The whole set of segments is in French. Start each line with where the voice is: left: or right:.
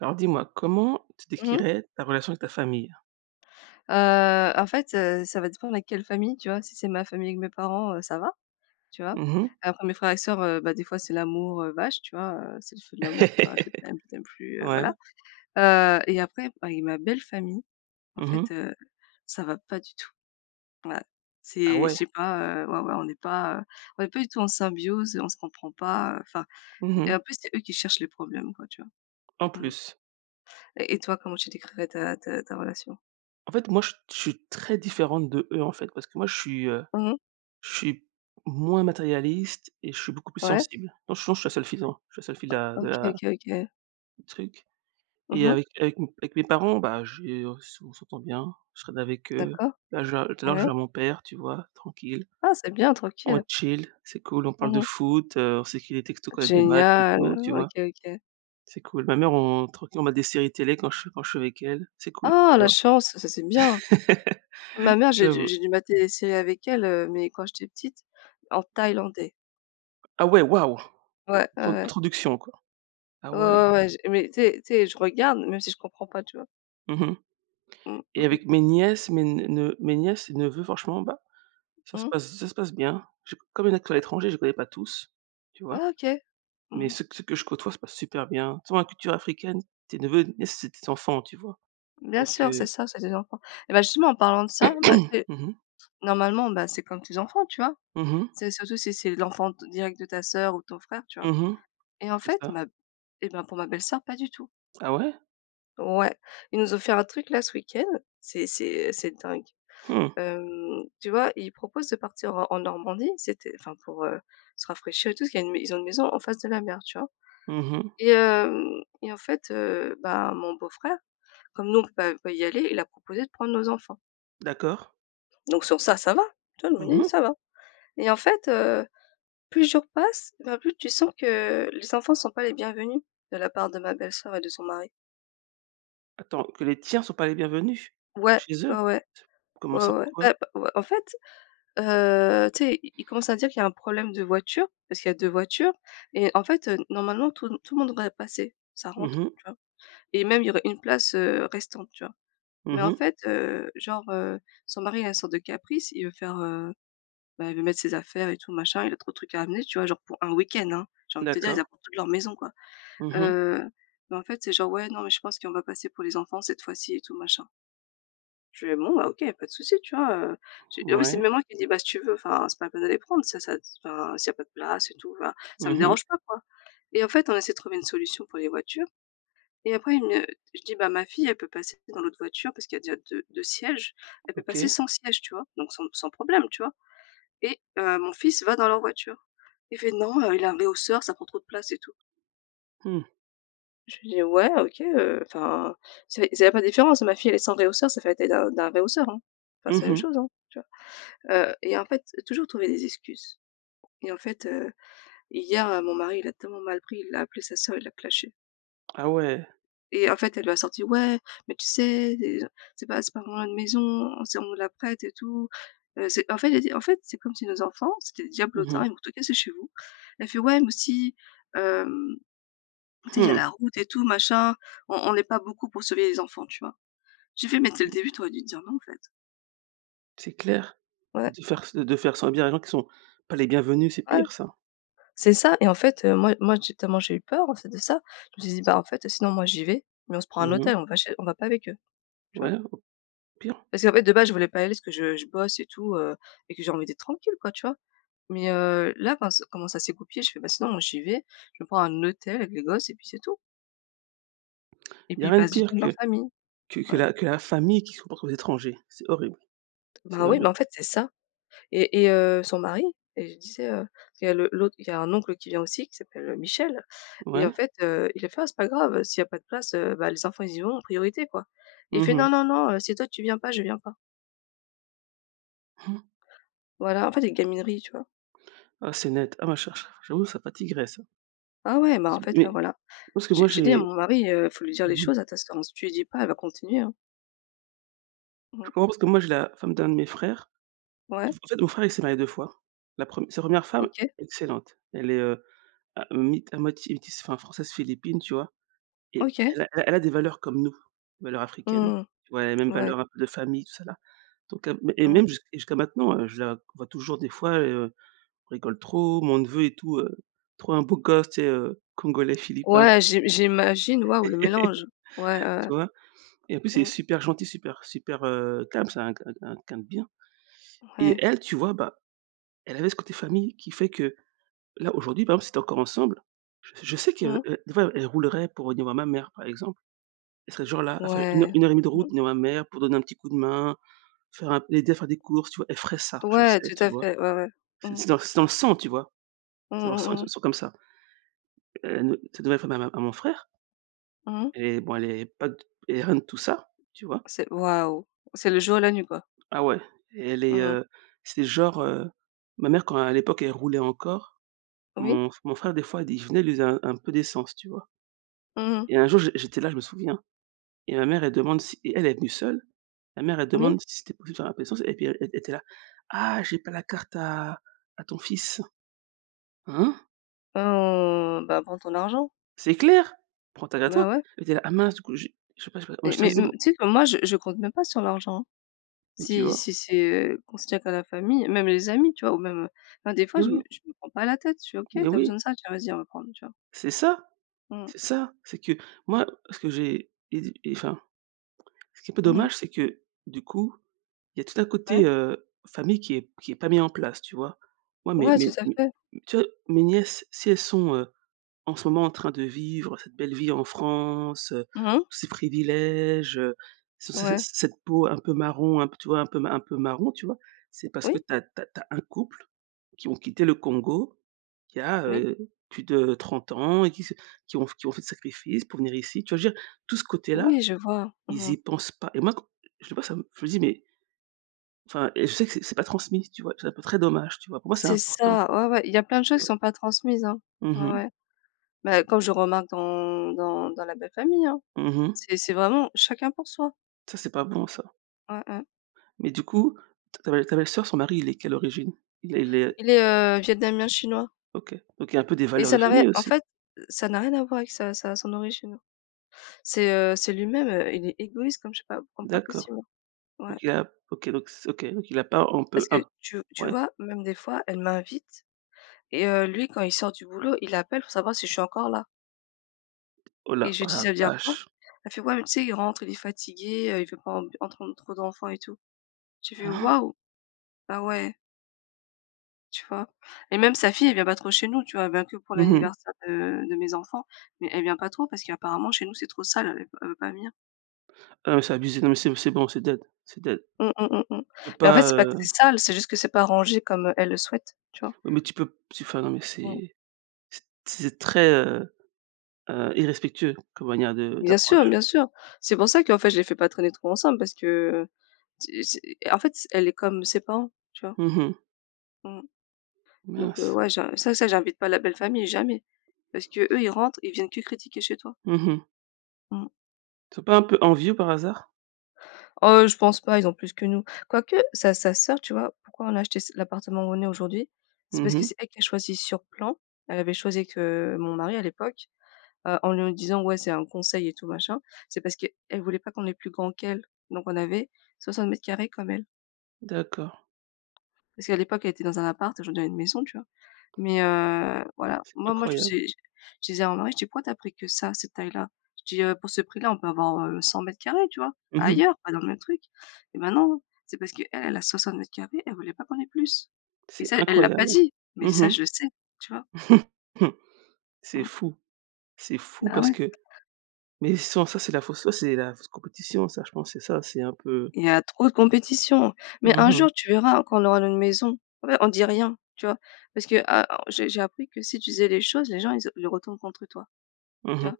right: Alors dis-moi comment tu
left: Mmh mh.
right: décrirais ta relation avec ta famille?
left: Heu, en fait, heu, ça va dépendre avec quelle famille, tu vois? Si c'est ma famille avec mes parents, heu, ça va, tu vois?
right: Mmh mh.
left: Après mes frères et sœurs, heu, bah, des fois, c'est l'amour, heu, vache, tu vois? Heu, c'est Les Feux de l'amour tu vois: «je t'aime, je t'aime plus» heu,
right: Ouais.
left: voilà. Heu et après, bah avec ma belle famille, en
right: Mmh
left: fait,
right: mh.
left: heu, ça va pas du tout. Voilà.
right: Ah
left: C'est je
right: ouais.
left: sais pas, heu ouais, ouais on n'est pas, heu, on n'est pas du tout en symbiose, on se comprend pas, heu, enfin
right: Mmh
left: et en
right: mh.
left: plus, c'est eux qui cherchent les problèmes, quoi, tu vois?
right: En
left: Mmh.
right: plus?
left: Et et toi comment tu décrirais ta ta ta relation?
right: En fait, moi, je suis je suis très différente d'eux, en fait parce que moi, je suis, heu,
left: Mmh mh.
right: je suis moins matérialiste et je suis beaucoup plus
left: Ouais.
right: sensible. Non sinon je suis la seule fille dans je suis seule fille de la
left: O
right: de
left: OK,
right: la
left: OK, OK.
right: du truc
left: Mmh
right: et
left: mh.
right: avec avec mes avec mes parents, bah j'ai on s'en on s'entend bien, je traîne avec eux.
left: D'accord,
right: Là, je vais, heu, tout à l'heure, je
left: ouais.
right: vais voir à mon père, tu vois, tranquille.
left: Ah, c'est bien!
right: On
left: Tranquille.
right: chill, c'est cool, on parle
left: Mmh
right: de
left: mh.
right: foot, heu, on s'écrit des textos quand il y a des matchs et
left: Génial,
right: tout, tu
left: OK,
right: vois?
left: OK!
right: C'est cool. Ma mère on tranquille, on mate des séries télé quand je suis quand je suis avec elle, c'est cool,
left: Ah
right: tu
left: la
right: vois?
left: chance, ça, c'est bien! Ma mère, j'ai dû
right: J'avoue.
left: j'ai dû mater des séries avec elle, heu, mais quand j'étais petite, en thaïlandais.
right: Ah ouais, waouh!
left: Ouais. Ouais,
right: Trop
left: ouais.
right: trop [unintelligible] quoi. Ah
left: Ouais,
right: ouais.
left: ouais, ouais. J mais tu sais tu sais, je regarde même si je comprends pas. Tu vois?
right: Mmh mh
left: Mmh. Mmh
right: et
left: mh.
right: avec mes nièces, mes ne ne mes nièces, neveux, franchement, bah ça se
left: Mhm.
right: passe z ça se passe bien. J'ai comme il y en a qui sont à
left: Ah.
right: l'étranger, je les connais pas tous, tu
left: Ouais,
right: vois?
left: OK!
right: Mais
left: Mmh mh.
right: ceux que ceux que je côtoie se passe super bien, toute façon la culture africaine t tes neveux et nièces, c'est tes enfants, tu vois?
left: Bien
right: Donc
left: sûr, c'est
right: heu
left: ça, c'est tes enfants et bah justement en parlant de ça, bah, tu
right: Mmh
left: sais
right: mh.
left: normalement bah, c'est comme tes enfants, tu vois?
right: Mmh mh.
left: C'est surtout, si c'est l'enfant d direct de ta sœur ou de ton frère, tu vois?
right: Mmh mh,
left: Et en
right: c'est
left: fait,
right: ça.
left: ma b et ben pour ma belle-sœur, pas du tout.
right: Ah ouais?
left: Ouais. Ils nous ont fait un truc là ce week-end. C'est c'est, heu, c'est dingue.
right: Mmh.
left: Hem, tu vois, ils proposent de partir en en Normandie, c'était enfin pour, heu, se rafraîchir et tout, parce qu'il y a ils ont une maison en face de la mer, tu vois?
right: Mmh mh.
left: Et hem et en fait, heu, bah, mon beau-frère comme nous on peut pas on peut pas y aller, il a proposé de prendre nos enfants
right: D'accord.
left: donc sur ça, ça va. Tu vois, je
right: Mmh
left: me dis:
right: mh.
left: «Ça va» et en fait, heu, plus les jours passent, ben plus tu sens que, les enfants sont pas les bienvenus, de la part de ma belle-sœur et de son mari.
right: Attends, que les tiens sont pas les bienvenus?
left: Ouais,
right: Chez
left: ouais,
right: eux?
left: ouais.
right: C comment
left: Ouais,
right: ça?
left: ouais ouais, bah,
right: Pourquoi?
left: b ouais, en fait, heu, tu sais, ils ils commencent à dire qu'il y a un problème de voiture, parce qu'il y a 2 voitures et en fait, heu, normalement tout tout le monde devrait passer, ça rentre,
right: Mmh mh.
left: tu vois? Et même il y aurait 1 place, heu, restante, tu vois? Mais
right: Mmh
left: en
right: mh.
left: fait, heu, genre, heu, son mari a une sorte de caprice, il veut faire, heu, bah, il veut mettre ses affaires et tout machin, il a trop de trucs à amener, tu vois? Genre pour 1 week-end, hein. J'ai envie de te dire ils
right: D'accord.
left: apportent toute leur maison, quoi,
right: Mmh mh.
left: heu, mais en fait c'est genre: «Ouais non mais je pense qu'on va pas assez pour les enfants cette fois-ci et tout machin». Je fais: «Bon bah OK, il y a pas de souci», tu vois? Heu, je en plus, c'est
right: Mouais.
left: même moi qui dis: «Bah, si tu veux enfin, c'est pas la peine de les prendre, c'est ça t enfin, s'il y a pas de place et tout enfin, ça me
right: Mmh mh.
left: dérange pas, quoi» et en fait, on essaie de trouver une solution pour les voitures et après, il me je dis: «Bah ma fille elle peut passer dans l'autre voiture, parce qu'il y a déjà deu deux sièges. Elle peut passer
right: OK.
left: sans siège, tu vois? Donc sans sans problème, tu vois? Et heu, mon fils va dans leur voiture. Il fait: «Non, heu, il a un rehausseur, ça prend trop de place et tout».
right: Mmh.
left: Je lui dis: «Ouais OK, heu, enfin, c'est c'est il y a pas de différence. Ma fille, elle est sans rehausseur, ça fait la taille d'un d'un rehausseur, hein. Bah, c'est
right: Mmh
left: la même
right: mh.
left: chose hein», tu vois? Heu et en fait toujours trouver des excuses et en fait, heu, hier, heu, mon mari il l'a tellement mal pris, il a appelé sa sœur, il l'a clashée.
right: Ah ouais.
left: Et en fait, elle lui a sorti: «Ouais, mais tu sais déjà, c'est pas c'est pas vraiment notre maison, c'est on nous la prête et tout. Heu, c'est» en fait, j'ai dit: «En fait, c'est comme si nos enfants, c'était des
right: Mmh
left: diablotins, ils
right: mh.
left: vont tout casser chez vous». Elle fait: «Ouais, mais aussi, hem, tu sais, il y a
right: Mmh!
left: la route et tout, machin. On on est pas beaucoup pour surveiller les enfants», tu vois? Je lui fais: «Mais dès le début, t'aurais dû dire non en fait».
right: C'est clair,
left: Ouais.
right: de faire s heu, de faire subir les gens qu'ils sont pas les bienvenus, c'est
left: Ouais.
right: pire ça.
left: C'est ça, et en fait, heu, moi moi, j'ai tellement j'ai eu peur, en fait, de ça. Je me suis dit: «Bah, en fait, sinon moi j'y vais, mais on se prend un
right: Mmh
left: hôtel,
right: mh.
left: on va chez on va pas avec eux». Tu vois?
right: Ouais, au pire.
left: Parce qu'en fait, de base je voulais pas aller parce que je je bosse et tout heu, et que j'ai envie d'être tranquille quoi, tu vois? Mais heu, là, enfin s comment ça s'est goupillé, je fais: «Bah, sinon moi j'y vais, je vais me prendre un hôtel avec les gosses et puis c'est tout». Et
right: Il y
left: puis
right: a
left: ils
right: rien de
left: passent du
right: pire
left: temps dans leur
right: que
left: famille.
right: que que
left: Ouais.
right: la que la famille qui se comporte en étranger, c'est horrible, c'est
left: Ben oui,
right: horrible.
left: bah, en fait, c'est ça, et et heu, son mari et je disais, heu, il y a le l'autre il y a un oncle qui vient aussi qui s'appelle, heu, Michel et en
right: Ouais.
left: fait, heu, il a fait: «Ah, c'est pas grave, heu, s'il y a pas de place, heu, bah, les enfants ils y vont en priorité, quoi» et il
right: Mmh
left: fait:
right: mh.
left: «Non, non, non, heu, si toi tu viens pas, je viens pas». Voilà, en fait, des gamineries, tu vois?
right: Ah, c'est net. Ah ma chère, ch j'avoue, ça fatiguerait, ça.
left: Ah ouais, bah en
right: Zou
left: fait, là
right: oui,
left: voilà.
right: parce que
left: J'ai
right: moi
left: j'ai dit à
right: j'ai
left: mon mari, heu: «Il faut lui dire les
right: mmh mh.
left: choses, à ta sœur, hein. Si tu lui dis pas, elle va continuer, hein». Mmh
right: Je
left: mh.
right: pense que moi, j'ai la femme d'un de mes frères en
left: Ouais.
right: en fait mon frère, il s'est marié 2 fois, la prem sa 1re femme
left: OK.
right: excellente, elle est, heu, à mi à moitié métisse enfin, Française-Philippine, tu vois? Et
left: OK.
right: elle a el elle a des valeurs comme nous, valeurs
left: Mmh,
right: africaines,
left: mmh,
right: tu vois, elle a les mêmes
left: mmh, ouais.
right: valeurs un peu de famille, tout ça, là, donc, heu et
left: Mmh.
right: même jusque et jusqu'à maintenant, heu, je la vois toujours des fois, et heu, rigole trop, mon neveu et tout, heu, trop un beau gosse tu sais, heu, Congolais-Philippin, tu
left: Ouais,
right: vois?
left: j'i j'imagine, waouh le mélange. Ouais, ouais,
right: Tu vois? Et en plus
left: ouais
right: il est
left: Mmh.
right: super gentil, super super, heu, calme c'est un q un q un q quelqu'un de bien, et
left: Ouais.
right: elle, tu vois, bah elle avait ce côté famille qui fait que, là, aujourd'hui, par exemple, s'ils étaient encore ensemble, je sais que, heu
left: Mmh.
right: heu, des fois, elle roulerait pour venir voir ma mère, par exemple, elle serait genre là, à faire 1 heur
left: Ouais,
right: 1 heure et 1/2 de route
left: mmh.
right: voir ma mère, pour donner un petit coup de main, faire un l'aider à faire des courses, tu vois? Elle ferait ça, je le
left: Ouais,
right: sais,
left: tout
right: tu
left: à
right: vois?
left: fait, ouais, ouais,
right: C'est
left: mmh mh.
right: c'est dans c'est dans le sang tu vois?
left: Mmh
right: C'est dans le
left: mh,
right: sang, ils
left: mmh
right: sont
left: mh.
right: ils sont comme ça. Heu, ne sa nouvelle femme à ma à mon frère
left: Mmh mh.
right: elle est bon, elle est pas d elle est rien de tout ça, tu vois?
left: C'est waouh, c'est le jour et la nuit, quoi.
right: Ah ouais, elle est,
left: Mmh mh.
right: heu, c'est genre, heu, ma mère quand à l'époque, elle roulait encore,
left: Oui.
right: mon f mon frère des fois, il dit: «Venez», il lui faisait un peu d'essence, tu vois?
left: Mmh mh.
right: Et un jour, j j'étais là, je me souviens, et ma mère, elle demande si et elle est venue seule, ma mère, elle
left: Oui.
right: demande si c'était possible de faire un peu l'essence et puis e e elle était là: «Ah, j'ai pas la carte à à ton fils». Hein?
left: Mmh, bah, prends ton argent.
right: C'est clair, prend t elle à toi,
left: Bah, ouais.
right: elle était là: «Ah mince du coup, j'ai je sais pas, moi,
left: Mais
right: j'étais à
left: mais m
right: 0».
left: tu sais que moi, je je compte même pas sur l'argent, hein.
right: Et tu
left: Si
right: vois?
left: si c'est, heu, qu'on se tient qu'à la famille, même les amis, tu vois, ou même, heu ben des fois
right: Oui,
left: je me
right: oui.
left: je me prends pas la tête, je fais: «OK,
right: Mais
left: tu as
right: oui.
left: besoin de ça? Tiens, vas-y, on va prendre». Tu vois?
right: C'est ça!
left: Mmh mh.
right: C'est ça, c'est que moi, ce que j'ai et de et enfin ce qui est un peu
left: Mmh mh.
right: dommage, c'est que, du coup, il y a tout un
left: Ouais.
right: côté, heu, famille qui est qui est pas mis en place, tu vois? Ouais, mais
left: Ouais, tout
right: mais
left: à
right: mais,
left: fait!
right: tu vois, mes nièces si elles sont, heu, en ce moment en train de vivre cette belle vie en France, heu,
left: Mmh mh.
right: ces privilèges, ce ce cett
left: Ouais.
right: cette peau un peu marron, un peu, tu vois, un peu un peu marron, tu vois, c'est parce que
left: Oui.
right: tu as tu as tu as un couple qui ont quitté le Congo qui a,
left: Oui.
right: heu, plus de 30 ans et qui se qui ont qui ont fait des sacrifices pour venir ici, tu vois? Je veux dire, tout ce côté-là,
left: Oui, je vois.
right: ils
left: Mmh mh.
right: y pensent pas et moi qu je sais pas, ça me je me dis mais enfin et je sais que c'est c'est pas transmis, tu vois? C'est un peu très dommage, tu vois? Pour moi, c'est
left: C'est
right: important,
left: ça! Ouais, ouais, il y a plein de
right: tu
left: choses qui
right: vois?
left: sont pas transmises, hein.
right: Mmh
left: Ouais,
right: mh
left: ouais. Mais
right: [unintelligible]
left: comme je remarque dans dans dans la belle-famille, hein.
right: Mmh mh.
left: C'est c'est vraiment chacun pour soi.
right: Ça, c'est pas bon ça.
left: Ouais, ouais.
right: Mais du coup t ta belle ta belle-soeur son mari il est de quelle origine? Il est il est
left: Il est, heu, Vietnamien-Chinois.
right: OK, donc il a un peu des
left: Et
right: valeurs de
left: ça n'a rien
right: famille
left: en
right: aussi?
left: fait, heu, ça n'a rien à voir avec sa sa son origine. C'est, heu, c'est lui-même, heu, il est égoïste comme je sais pas p comme pas
right: D'accord.
left: possible. Ouais.
right: OK, ap OK, donc c OK, donc il a pas en peu
left: Parce que
right: un p
left: tu v tu
right: ouais.
left: vois même des fois elle m'invite et heu, lui quand il sort du boulot, il appelle pour savoir si je suis encore là.
right: Oh la
left: Et je
right: oh
left: dis:
right: la
left: «Ça veut dire
right: vache!
left: quoi?» elle fait: «Ouais mais tu sais il rentre, il est fatigué, heu, il veut pas ent entendre trop d'enfants et tout». J'ai fait: «Waouh! Ah ouais». Tu vois? Et même sa fille, elle vient pas trop chez nous, tu vois? Elle vient que pour
right: Mmh mh.
left: l'anniversaire de de mes enfants, mais elle vient pas trop parce qu'apparemment chez nous, c'est trop sale, elle est pa elle veut pas venir.
right: Ah oui, c'est abusé. Non mais c'est b c'est bon, c'est dead, c'est dead.
left: Mmh, mmh, mmh, mmh.
right: Tu peux
left: Mais en fait
right: pas,
left: c'est pas que
right: heu
left: c'est sale, c'est juste que c'est pas rangé comme elle le souhaite, tu vois?
right: oui mais tu peux p tu enfin, non mais
left: Mmh.
right: c'est c'est t c'est très, heu heu, irrespectueux comme manière de
left: Bien sûr,
right: d'approche.
left: bien sûr. C'est pour ça qu'en fait je les fais pas traîner trop ensemble parce que, heu, c'est c'est en fait, c'est elle est comme ses parents, tu vois?
right: Mmh mh.
left: Mmh. Donc, heu,
right: Mince.
left: ouais, ja ça ça j'invite pas la belle famille, jamais parce qu'eux, ils rentrent, ils viennent que critiquer chez toi.
right: Mmh mh.
left: Mmh.
right: Ils sont pas un peu envieux, par hasard?
left: Oh je pense pas. Ils ont plus que nous, quoique sa sa soeur, tu vois? Pourquoi on a acheté s l'appartement où on est aujourd'hui? C'est
right: Mmh
left: parce que
right: mh.
left: c'est elle qui a choisi sur plan. Elle avait choisi avec, heu, mon mari, à l'époque, heu, en nous disant: «Ouais, c'est un conseil et tout, machin», c'est parce qu'elle voulait pas qu'on ait plus grand qu'elle, donc on avait 60 m² comme elle
right: D'accord.
left: parce qu'à l'époque, elle était dans un appart. Aujourd'hui elle a une maison, tu vois? Mais, heu, voilà,
right: C'est
left: moi moi, je
right: incroyable.
left: suis j je disais à mon mari: «Tu pourquoi tu as pris que ça, cette taille-là?» Je dis: «Heu, pour ce prix-là, on peut avoir, heu, 100 m², tu vois?
right: Mmh mh.
left: Ailleurs, pas dans le même truc» et maintenant, c'est parce qu'elle, elle a 60 m². Elle voulait pas qu'on ait plus et
right: C'est
left: ça, elle l'a pas
right: incroyable.
left: dit, mais ça,
right: Mmh
left: je le sais. Tu vois?
right: mh. C'est
left: Mmh.
right: fou, c'est fou
left: Bah,
right: parce
left: ouais.
right: que mais, sans c'est de la fausse ouais, c'est la fausse compétition, ça, je pense c'est ça, c'est un peu
left: Il y a trop de compétition mais
right: Mmh
left: un jour,
right: mh.
left: tu verras, quand on aura notre maison. En fait, on dit rien. Tu vois? Parce que ah oh j'ai j'ai appris que si tu disais les choses, les gens, ils ont ils retournent contre toi.
right: Mmh
left: Tu
right: mh.
left: vois?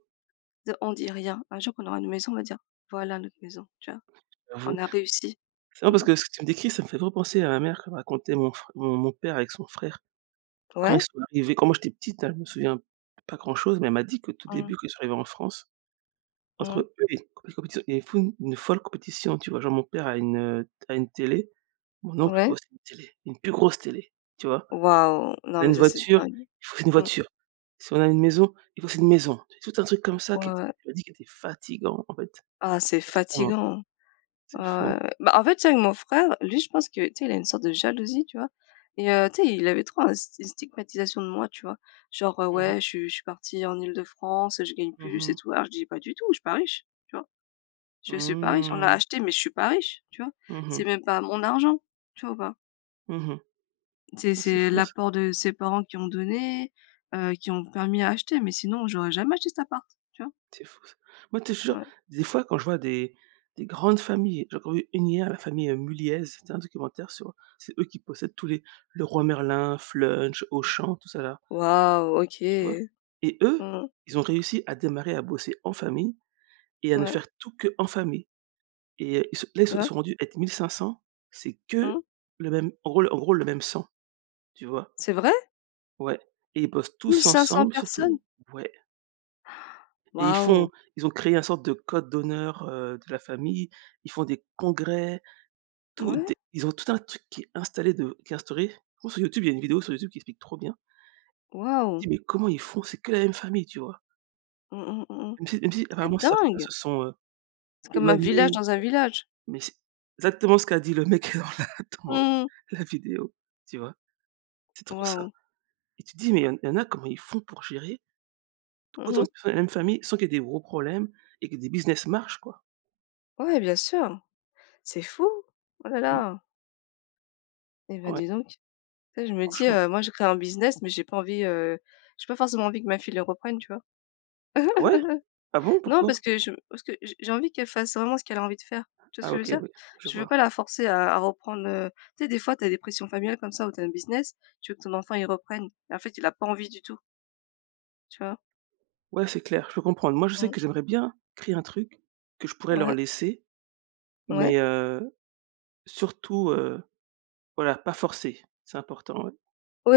left: Dire on dit rien. Un jour, quand on aura une maison, on va dire: «Voilà notre maison». Tu vois? On
right: J'avoue.
left: a réussi.
right: C'est marrant parce
left: Mmh.
right: que ce que tu me décris, ça me fait trop penser à ma mère quand elle me racontait mon frè mon mon père avec son frère. Quand ils
left: Ouais.
right: sont arrivés, quand moi, j'étais petite, hein, je me souviens pas grand-chose, mais elle m'a dit qu'au tout
left: Mmh.
right: début, quand ils sont arrivés en France,
left: Mmh
right: entre
left: mh.
right: eux, compé compétition ils font une folle compétition. Tu vois? Genre, mon père a une, heu, à une télé, mon oncle veut
left: Ouais.
right: aussi une télé, une plus grosse télé. Tu vois?
left: Waouh!
right: On
left: Non,
right: a
left: mais
right: une
left: ça, c'est
right: voiture,
left: dingue.
right: il faut une
left: Mmh.
right: voiture, si on a une maison, il faut aussi une maison, t tout un truc comme ça qui
left: Ouais,
right: était
left: ouais.
right: elle m'a dit qu'il était fatiguant, en fait.
left: Ah c'est
right: Extrêmement.
left: fatiguant,
right: C'est fou.
left: ah ouais, ouais. Bah, en fait, tu sais, avec mon frère, lui, je pense que, tu sais, il a une sorte de jalousie, tu vois? Et heu, tu sais, il avait trop un s une stigmatisation de moi. Tu vois? Genre, heu,
right: Mmh mh.
left: ouais, je suis je suis partie en Île-de-France. Je gagne
right: Mmh
left: plus et
right: mh.
left: tout. Alors, je dis: «Pas du tout, je suis pas riche». Tu vois? Je suis pas riche, on a
right: Mmh.
left: acheté, mais je suis pas riche, tu vois?
right: Mmh
left: C'est
right: mh.
left: même pas mon argent. Tu vois ou pas?
right: Mmh mh.
left: C'est
right: Ah c'est
left: c'est
right: fou ça.
left: l'apport de ses parents qui ont donné, heu, qui ont permis à acheter, mais sinon j'aurais jamais acheté cet appart, tu vois?
right: C'est fou ça. Moi tu sais, je te jure.
left: Ouais.
right: Des fois quand je vois des des grandes familles, j'ai encore vu une hier, la famille Mulliez, c'était un documentaire sur c'est eux qui possèdent tous les, Leroy Merlin, Flunch, Auchan, tout ça là
left: Waouh, OK.
right: tu vois? Et
left: Mmh
right: eux,
left: mh.
right: ils ont réussi à démarrer, à bosser en famille et à ne
left: Ouais.
right: faire tout qu'en famille et heu, ils se là ils
left: Tu
right: se
left: vois?
right: sont rendus à être 1500 c'est que
left: Mmh.
right: le même rôle, en gros le même sang, tu vois?
left: C'est vrai?
right: Ouais. Et ils bossent tous
left: 1500
right: ensemble surtout.
left: personnes!
right: Ouais et ils font
left: Waouh!
right: ils ont créé un sorte de code d'honneur, heu, de la famille. Ils font des congrès. Tout
left: Ouais.
right: des ils ont tout un truc qui est installé de, qui est instauré. En gros sur YouTube, il y a une vidéo sur YouTube qui explique trop bien me
left: Waouh.
right: dis: «Mais comment ils font?». C'est que la même famille, tu vois?
left: Mmh mh, mmh mh.
right: Même si, même si,
left: C'est
right: apparemment certains
left: dingue!
right: se sont, heu,
left: C'est comme un
right: éloignés
left: village,
right: et tout
left: dans
right: ça.
left: un village.
right: Mais c'est, exactement ce qu'a dit le mec dans la dans
left: Mmh mh.
right: la vidéo, tu vois? C'est trop ça.
left: Waouh!
right: Et tu te dis: «Mais heu, il y en a comment ils font pour gérer»
left: Mmh
right: «autant
left: mh.
right: de fe la même famille, sans qu'il y ait des gros problèmes, et que des business marchent quoi?»
left: Ouais, bien sûr. C'est fou, oh là
right: Mmh.
left: là! Et ben,
right: Ouais.
left: dis donc, tu sais, je me dis:
right: Franchement.
left: «Heu, moi je créé un business, mais j'ai pas envie heu, j'ai pas forcément envie que ma fille le reprenne» tu vois?
right: Ah ouais? Ah bon,
left: Non
right: pourquoi?
left: parce que je parce que j'ai j'ai envie qu'elle fasse vraiment ce qu'elle a envie de faire, tu vois ce
right: Ah
left: que je veux
right: OK,
left: dire?
right: oui. Je
left: Je veux
right: vois.
left: pas la forcer à à reprendre, heu, tu sais des fois tu as des pressions familiales comme ça où tu as un business, tu veux que ton enfant il reprenne et en fait il a pas envie du tout tu vois?
right: Ouais, c'est clair, je peux comprendre, moi je sais
left: Mhm.
right: que j'aimerais bien créer un truc que je pourrais leur
left: Ouais.
right: laisser.
left: Ouais.
right: Mais, heu, surtout, heu, voilà, pas forcer, c'est important, ouais,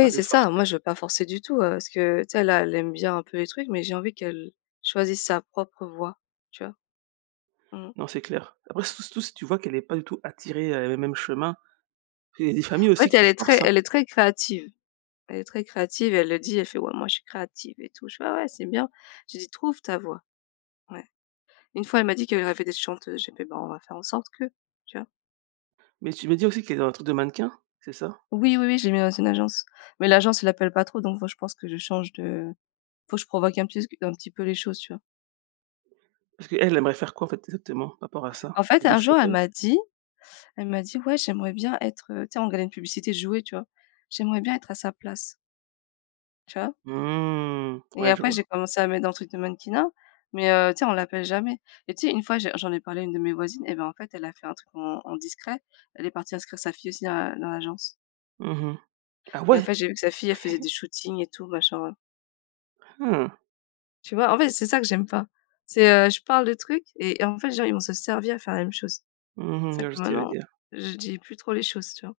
right: pas les
left: c'est ça!
right: forcer.
left: Moi je veux pas forcer du tout, heu, parce que tu sais là, elle aime bien un peu les trucs, mais j'ai envie qu'elle choisisse sa propre voix, tu vois? Mhm.
right: Non, c'est clair, après surtout surtout si tu vois qu'elle est pas du tout attirée heu, le même chemin, parce que il y a des familles
left: En
right: aussi
left: fait elle
right: qui
left: est très
right: forcent, hein.
left: elle est très créative, elle est très créative et elle le dit, elle fait: «Ouais moi je suis créative et tout» je fais: «Ah ouais c'est bien» je lui dit: «Trouve ta voix». Ouais, une fois elle m'a dit qu'elle rêvait d'être chanteuse, j'ai fait: «Ben, on va faire en sorte que» tu vois?
right: Mais tu me dis aussi qu'elle est dans un truc de mannequin, c'est ça?
left: Oui, oui, oui, j'ai mes réseaux d'agence, mais l'agence elle appelle pas trop, donc faut je pense que je change de faut que je provoque un petit s q un petit peu les choses, tu vois?
right: Parce qu'elle aimerait faire quoi en fait exactement par rapport à ça?
left: En
right: Des
left: fait,
right: espèces
left: un
right: de
left: jour elle
right: photos?
left: m'a dit elle m'a dit: «Ouais, j'aimerais bien être, heu» tu sais, on regardait une publicité de jouets tu vois: «J'aimerais bien être à sa place». Tu vois?
right: Mmh,
left: Et
right: ouais, je
left: après j'ai
right: vois.
left: commencé à mettre dans le truc de mannequinat, mais heu, tu sais, on l'appelle jamais et tu sais 1 fois j'ai j'en ai parlé à une de mes voisines et ben, en fait elle a fait un truc en en discret, elle est partie inscrire sa fille aussi à dans l'agence.
right: Mmh mh, ah
left: Et en
right: ouais?
left: fait, j'ai vu que sa fille, elle faisait des shootings et tout machin.
right: Hein!
left: Tu vois? En fait, c'est ça que j'aime pas. C'est, heu, je parle de trucs et en fait, les gens, ils vont se servir et faire la même chose.
right: Mmh mh,
left: C'est
right: je
left: pour ça
right: vois
left: que
right: ce que tu veux
left: maintenant,
right: dire.
left: je dis plus trop les choses, tu vois?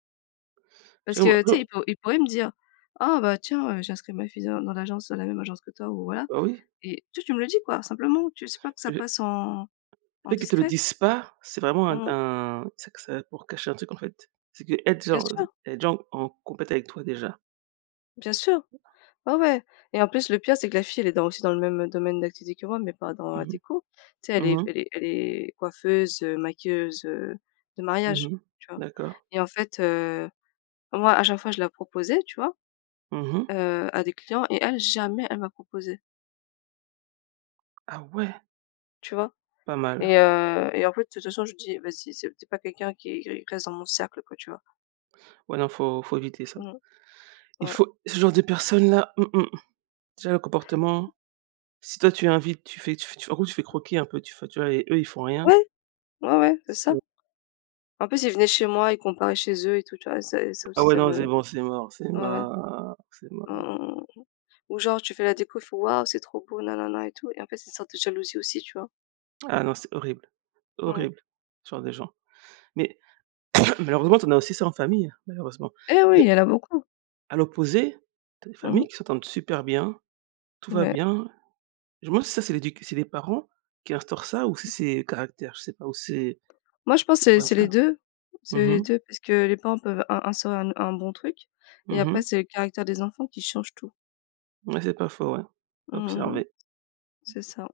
right: Je
left: Parce
right: vois
left: que,
right: je
left: tu
right: vois.
left: sais ils pour ils pourraient me dire: «Ah bah, tiens, heu, j'ai inscrit ma fille dans dans l'agence dans la même agence que toi» ou voilà,
right: Bah, oui.
left: et juste tu me le dis quoi, simplement tu s pas, que
right: Heu
left: ça
right: le
left: passe en en
right: fait qu'elle te le
left: discret.
right: dise pas c'est vraiment un
left: Mmh mh.
right: un tu sais que c'est pour cacher un truc en fait. C'est qu'elle
left: Bien
right: déjà
left: sûr!
right: elle est déjà en en compète avec toi déjà.
left: Bien sûr. Ouais, ouais et en plus, le pire, c'est que la fille, elle est dans aussi dans le même domaine d'activité que moi mais pas dans la
right: Mmh
left: déco. Tu sais
right: mh,
left: elle est
right: mmh mh.
left: elle est elle est coiffeuse, heu, maquilleuse, heu, de
right: Mmh
left: mariage,
right: mh,
left: tu vois?
right: d'accord.
left: Et en fait, heu, moi, à chaque fois je la proposais, tu vois?
right: Mmh mh.
left: Heu, à des clients et elle jamais, elle m'a proposée.
right: Ah ouais!
left: Tu vois?
right: Pas mal.
left: Et heu, et en fait, de toute façon, je dis: «Vas-y, c'est tu es pas quelqu'un qui qui reste dans mon cercle, quoi». Tu vois?
right: Ouais, non, faut faut éviter ça.
left: Mmh.
right: Il
left: Ouais.
right: faut ce genre de personne là, mmh mh, déjà le comportement si toi, tu invites, tu fais tu fais en gros, tu fais croquer un peu, tu f tu vois et eux, ils font rien.
left: Ouais, ouais, ouais, c'est
right: C'est
left: ça.
right: c'est
left: En plus, ils venaient chez moi, ils comparaient chez eux et tout, tu vois? Et c'est et ça
right: Ah
left: aussi,
right: ouais,
left: ça
right: non,
left: me
right: c'est
left: ouais,
right: bon, c'est mort, c'est
left: ouais.
right: mort, c'est
left: Mmh mh,
right: mort.
left: mmh mh, mmh ou genre tu fais la déco, ils font: «Waouh c'est trop beau na, na, na», et tout, et en fait, c'est une sorte de jalousie, aussi. Tu vois?
right: Ah non, c'est horrible,
left: Ouais.
right: horrible, ce genre de gens, mais malheureusement, tu en as aussi, ça, en famille, malheureusement
left: Eh oui, il
right: et
left: y en a beaucoup.
right: à l'opposé, tu as des
left: Mmh
right: familles
left: mh.
right: qui s'entendent super bien. Tout va
left: Ouais.
right: bien. Je me demande si ça, c'est l'éduc c'est les parents qui instaurent ça ou si c'est caractères, je sais pas ou c'est
left: Moi, je pense,
right: c'est
left: c'est
right: quoi,
left: c'est
right: ça?
left: les 2, c'est
right: Mmh
left: les
right: mh.
left: 2 parce que les parents peuvent in instaurer un un bon truc et
right: Mmh
left: après,
right: mh.
left: c'est le caractère des enfants qui change tout.
right: Mouais, c'est pas faux, ouais,
left: Mmh,
right: à
left: mmh mh.
right: observer.
left: C'est ça.